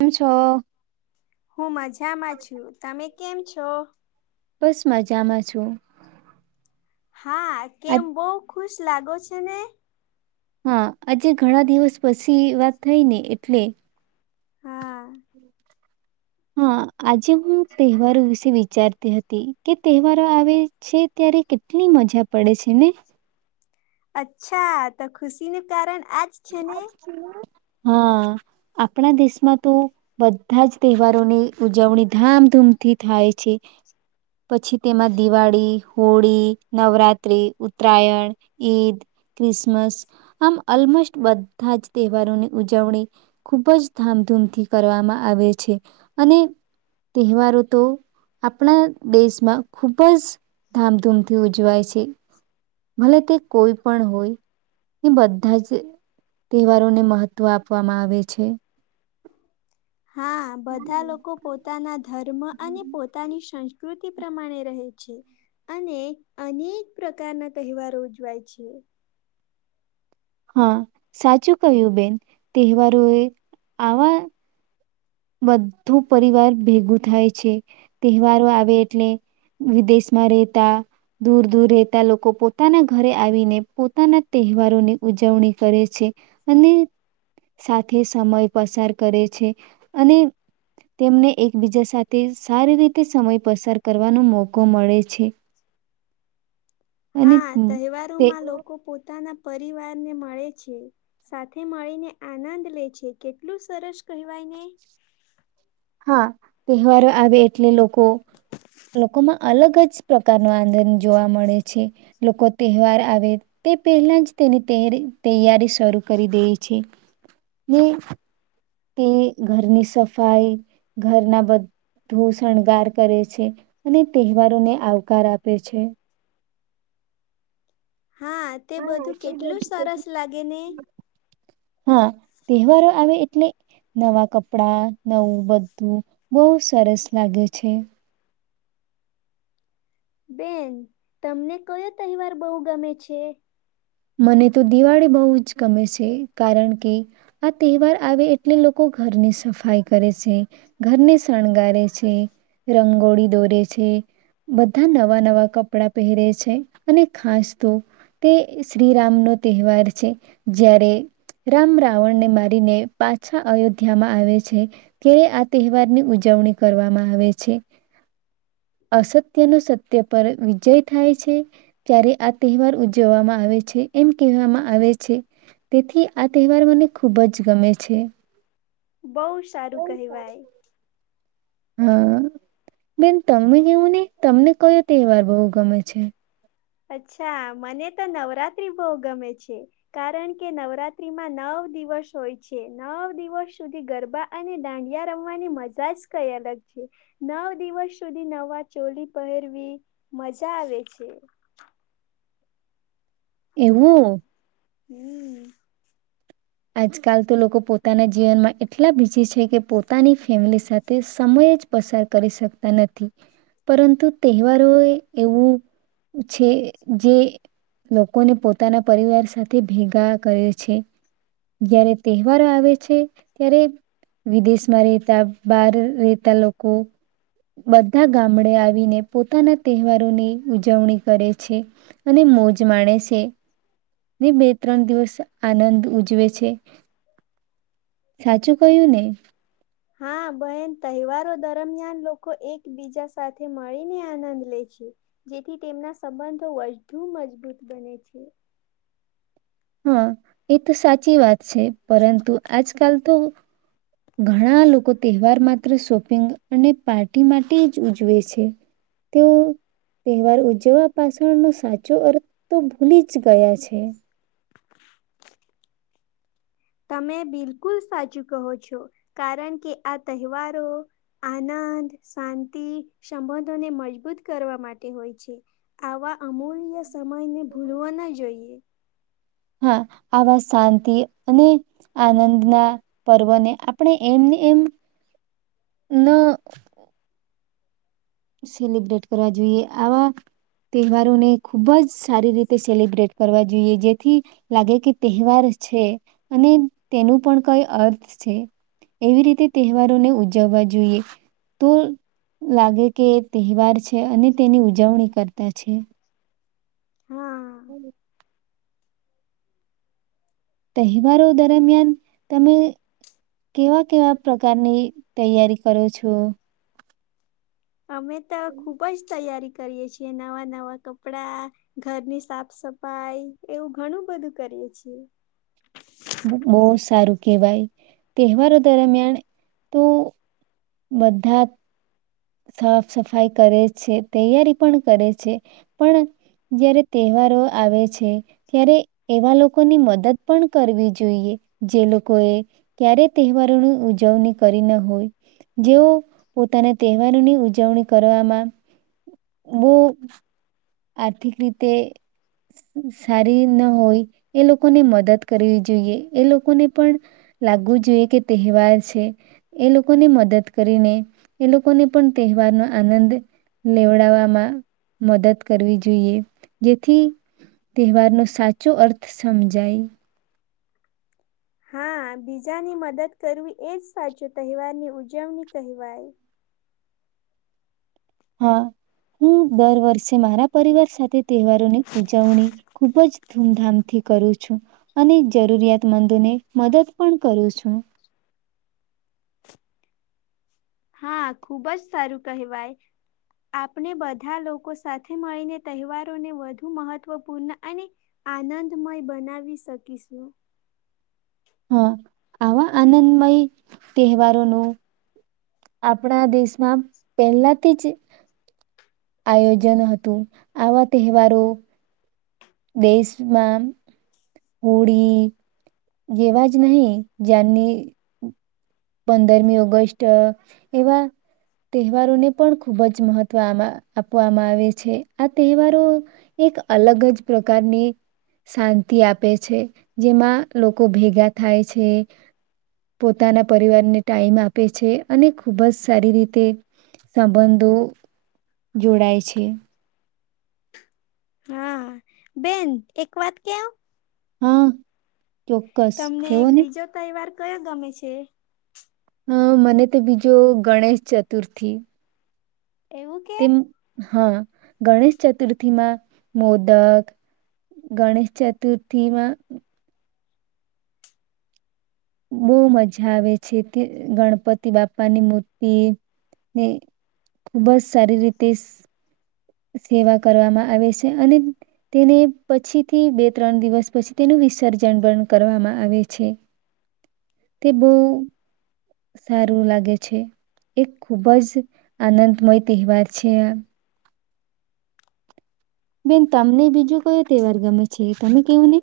એમ છો? હું મજામાં છું તમે. કેમ છો? બસ માંજા માં છું. હા આ કેમ બોક ખુશ લાગો છે ને. હા આજે ઘણા દિવસ પછી વાત થઈ ને એટલે હા, હા આજે હું તહેવારો વિશે વિચારતી હતી કે તહેવારો આવે છે ત્યારે કેટલી મજા પડે છે ને. અચ્છા તો ખુશીને કારણ આજ છે ને? આજ [inaudible] હા આપણા દેશમાં તો બધા જ તહેવારોની ઉજવણી ધામધૂમથી થાય છે પછી તેમાં દિવાળી, હોળી, નવરાત્રી, ઉત્તરાયણ, ઈદ, ક્રિસમસ આમ અલમોસ્ટ બધા જ તહેવારોની ઉજવણી ખૂબ જ ધામધૂમથી કરવામાં આવે છે. અને તહેવારો તો આપણા દેશમાં ખૂબ જ ધામધૂમથી ઉજવાય છે. ભલે તે કોઈ પણ હોય બધા જ તહેવારોને મહત્ત્વ આપવામાં આવે છે. હા બધા લોકો પોતાના ધર્મ અને પોતાની સંસ્ કૃતિ પ્રમાણે રહે છે અને અનેક પ્રકારના તેહવારો ઉજવાય છે. હા સાચું કહ્યું બેન તેહવારો એ આવા બધું પરિવાર ભેગું થાય છે. તેહવારો આવે એટલે વિદેશમાં રહેતા દૂર દૂર રહેતા લોકો પોતાના ઘરે આવીને પોતાના તેહવારોની ઉજવણી કરે છે. અને સાથે સમય પસાર કરે છે. અને તેમને એકબીજા સાથે સારી રીતે સમય પસાર કરવાનો મોકો મળે છે. અને હા તે તેહવારોમાં લોકો પોતાના પરિવાર ને મળે છે સાથે મળીને આનંદ લે છે કેટલું સરસ કહેવાયને. હા તેહવારો આવે એટલે લોકો કો લોકોમાં અલગ જ પ્રકારનો આનંદ જોવા મળે છે. લોકો તેહવાર આવે તે પહેલા જ તેની તૈયારી શરૂ કરી દે છે. ન તે ઘરની સફાઈ ઘરના બધું શણગાર કરે છે. અને તેહવારોને આવકાર આપે છે. હા તે બધું કેટલું સરસ લાગેને. હા તેહવારો આવે એટલે નવા કપડા નવું બધું બહુ સરસ લાગે છે. બેન તમને કયો તહેવાર બહુ ગમે છે. મને તો દિવાળી બહુ જ ગમે છે. કારણ કે આ તહેવાર આવે એટલે લોકો ઘરની સફાઈ કરે છે. ઘરને શણગારે છે. રંગોળી દોરે છે. બધા નવા નવા કપડાં પહેરે છે અને ખાસ તો તે શ્રીરામ ન તહેવાર છે. જ્યારે રામ રાવણને મારીને પાછા અયોધ્યામાં આવે છે. ત્યારે આ તહેવારની ઉજવણી કરવામાં આવે છે. અસત્યનો સત્ય પર વિજય થાય છે. ત્યારે આ તહેવાર ઉજવવામાં આવે છે એમ કહેવામાં આવે છે. તેથી આ તહેવાર મને ખૂબ જ ગમે છે. બહુ સારું કહેવાય. હા બેન તમે કેવું ને તમને કયો તે વાર બહુ ગમે છે. અચ્છા મને તો નવરાત્રી બહુ ગમે છે. કારણ કે નવરાત્રીમાં નવ દિવસ હોય છે. નવ દિવસ સુધી ગરબા અને દાંડિયા રમવાની મજા જ કઈ અલગ છે નવ દિવસ સુધી નવા ચોલી પહેરવી મજા આવે છે. [inaudible] એવું. [inaudible] આજકાલ તો લોકો પોતાના જીવનમાં એટલા બીજી છે કે પોતાની ફેમિલી સાથે સમય જ પસાર કરી શકતા નથી. પરંતુ તહેવારો એવું છે જે લોકોને પોતાના પરિવાર સાથે ભેગા કરે છે. જયારે તહેવારો આવે છે ત્યારે વિદેશમાં રહેતા બાર રહેતા લોકો બધા ગામડે આવીને પોતાના તહેવારોની ઉજવણી કરે છે. અને મોજ માણે છે બે ત્રણ દિવસ આનંદ ઉજવે છે. છે સાચું કહ્યું ને? હા બહેન તહેવારો દરમિયાન લોકો એકબીજા સાથે મળીને આનંદ લે છે. જેથી તેમના સંબંધો વધુ મજબૂત બને છે. હા એ તો સાચી વાત છે. પરંતુ આજકાલ તો ઘણા લોકો તહેવાર માત્ર શોપિંગ અને પાર્ટી માટે જ ઉજવે છે. તેઓ તહેવાર ઉજવવા પાછળનો સાચો અર્થ તો ભૂલી જ ગયા છે. તમે બિલકુલ સાચું કહો છો. કારણ કે આ તહેવારો આનંદ શાંતિ સંબંધોને મજબૂત કરવા માટે હોય છે આવા અમૂલ્ય સમયને ભૂલવા ના જોઈએ. હા આવા શાંતિ અને આનંદના પર્વને આપણે એમને એમ ન અ સેલિબ્રેટ કરવા જોઈએ આવા તહેવારોને ખુબ જ સારી રીતે સેલિબ્રેટ કરવા જોઈએ જેથી લાગે કે તહેવાર છે. અને તેનું પણ કઈ અર્થ છે. એવી રીતે તહેવારોને ઉજવવા જોઈએ તો લાગે કે તહેવાર છે અને તેની ઉજવણી કરતા છે. હા. હમ્મ. તહેવારો દરમિયાન તમે કેવા કેવા પ્રકારની તૈયારી કરો છો? અમે તો ખુબ જ તૈયારી કરીએ છીએ નવા નવા કપડા ઘરની સાફ સફાઈ એવું ઘણું બધું કરીએ છીએ. કે ભાઈ તહેવારો દરમિયાન તો બધા. સાફ સફાઈ કરે છે. તૈયારી પણ કરે છે. પણ જયારે તહેવારો આવે છે. ત્યારે એવા લોકોની મદદ પણ કરવી જોઈએ જે લોકોએ ક્યારેય તહેવારોની ઉજવણી કરી ના હોય જેઓ પોતાને તહેવારોની ઉજવણી કરવામાં બહ આર્થિક રીતે સારી ન હોય એ લોકોને મદદ કરવી જોઈએ એ લોકોને પણ લાગવું જોઈએ કે તહેવાર છે. એ લોકોને મદદ કરીને એ લોકોને પણ તહેવારનો આનંદ લેવડાવવામાં મદદ કરવી જોઈએ જેથી તહેવારનો સાચો અર્થ સમજાય. હા બીજાની મદદ કરવી એજ સાચું તહેવારની ઉજવણી કહેવાય. હા હું દર વર્ષે મારા પરિવાર સાથે તહેવારોની ઉજવણી ખૂબ જ ધૂમધામથી કરું છું. અને જરૂરિયાતમંદોને મદદ પણ કરું છું. હા ખુબ જ સારું કહેવાય આપણે બધા લોકો સાથે મળીને તહેવારોને વધુ મહત્વપૂર્ણ અને આનંદમય બનાવી શકીશું. હા આવા આનંદમય તહેવારોનું આપણા દેશમાં પહેલાથી જ આયોજન હતું આવા તહેવારો દેશમાં. હોળી. જેવા જ નહી જની પંદરમી ઓગસ્ટ એવા તહેવારોને પણ ખૂબ જ મહત્વ આપવામાં આવે છે. આ તહેવારો એક અલગ જ પ્રકારની શાંતિ આપે છે. જેમાં લોકો ભેગા થાય છે. પોતાના પરિવારને ટાઈમ આપે છે. અને ખૂબ જ સારી રીતે સંબંધો જોડાય છે. હા બેન એક વાત કેવ? હા. ચોક્કસ કેવો ને. કયા ગમે છે. હા મને તો બીજો ગણેશ ચતુર્થી. એવું કે? તેમ હા ગણેશ ચતુર્થીમાં મોદક, ગણેશ ચતુર્થીમાં બહુ મજા આવે છે. તે ગણપતિ બાપાની મૂર્તિ ને ખુબ જ સારી રીતે સેવા કરવામાં આવે છે અને તેને પછીથી બે ત્રણ દિવસ પછી તેનું વિસર્જન પણ કરવામાં આવે છે. તે બહુ સારું લાગે છે એક ખૂબ જ આનંદમય તહેવાર છે આ. બેન તમને બીજો કયો તહેવાર ગમે છે? તમે કેવું ને.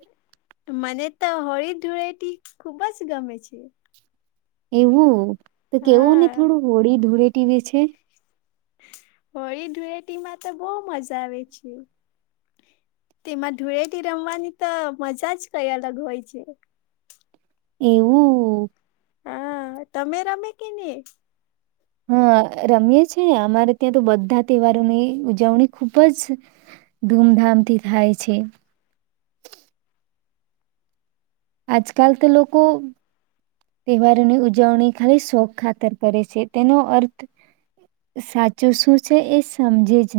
મને તો હોળી ધૂળેટી ખુબ જ ગમે છે. એવું? તો કેવો ને હા થોડું હોળી ધૂળેટી વિછે. હોળી ધૂળેટીમાં તો બહુ મજા આવે છે. તેમાં ધૂળેટી રમવાની તો મજા જ કઈ અલગ હોય છે. એવું હા તમે રમે કે ની? હા, રમીએ છે. અમારે ત્યાં તો બધા તહેવારોની ઉજવણી ખુબ જ ધૂમધામથી થાય છે. આજકાલ તો લોકો તહેવારોની ઉજવણી ખાલી શોખ ખાતર કરે છે. તેનો અર્થ સાચું શું છે એ સમજે જ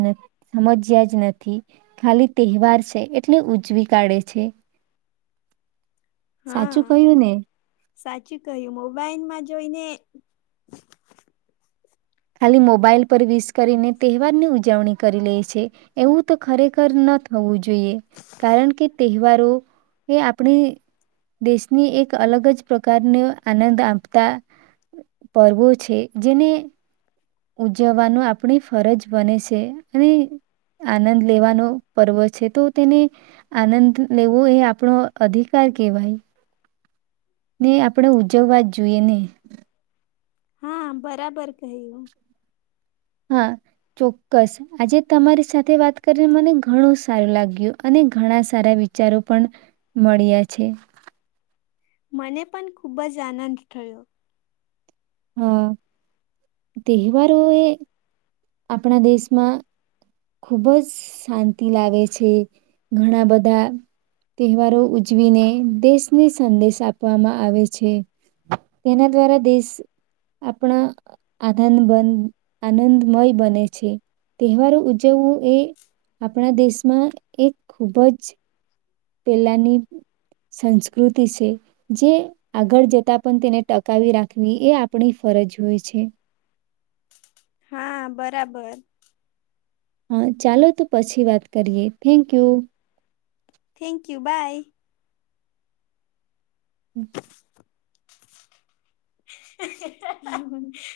સમજ્યા જ નથી ખાલી તહેવાર છે એટલે ઉજવી કાઢે છે. હા સાચું કહ્યું ને. સાચું કહ્યું મોબાઈલમાં જોઈને ખાલી મોબાઈલ પર વિસ કરીને તહેવારની ઉજવણી કરી લે છે, એવું તો ખરેખર ન થવું જોઈએ. કારણ કે, તહેવારો એ આપણી દેશની એક અલગ જ પ્રકારનો આનંદ આપતા પર્વો છે. જેને ઉજવવાનો આપણી ફરજ બને છે. અને આનંદ લેવાનો પર્વ છે, તો તેને આનંદ લેવો એ આપણો અધિકાર કેહેવાય. ને આપણે ઉજવવા જ જોઈએ ને. હા, બરાબર કહ્યું. હા ચોક્કસ આજે તમારી સાથે વાત કરીને મને ઘણું સારું લાગ્યું, અને ઘણા સારા વિચારો પણ મળ્યા છે. મને પણ ખુબ જ આનંદ થયો. હ, તહેવારોએ આપણા દેશમાં ખુબ જ શાંતિ લાવે છે. ઘણા બધા તહેવારો ઉજવીને દેશને સંદેશ આપવામાં આવે છે. તેના દ્વારા દેશ આપણા આધન બન આનંદ મય બને છે. તહેવાર ઉજવવું એ આપણા દેશમાં એક ખૂબ જ પેલાની સંસ્કૃતિ છે, જે આગળ જતા પણ તેને ટકાવી રાખવી એ આપણી ફરજ હોય છે. હા બરાબર. હા, ચાલો તો પછી વાત કરીએ, thank you. Thank you by. [inaudible] [inaudible]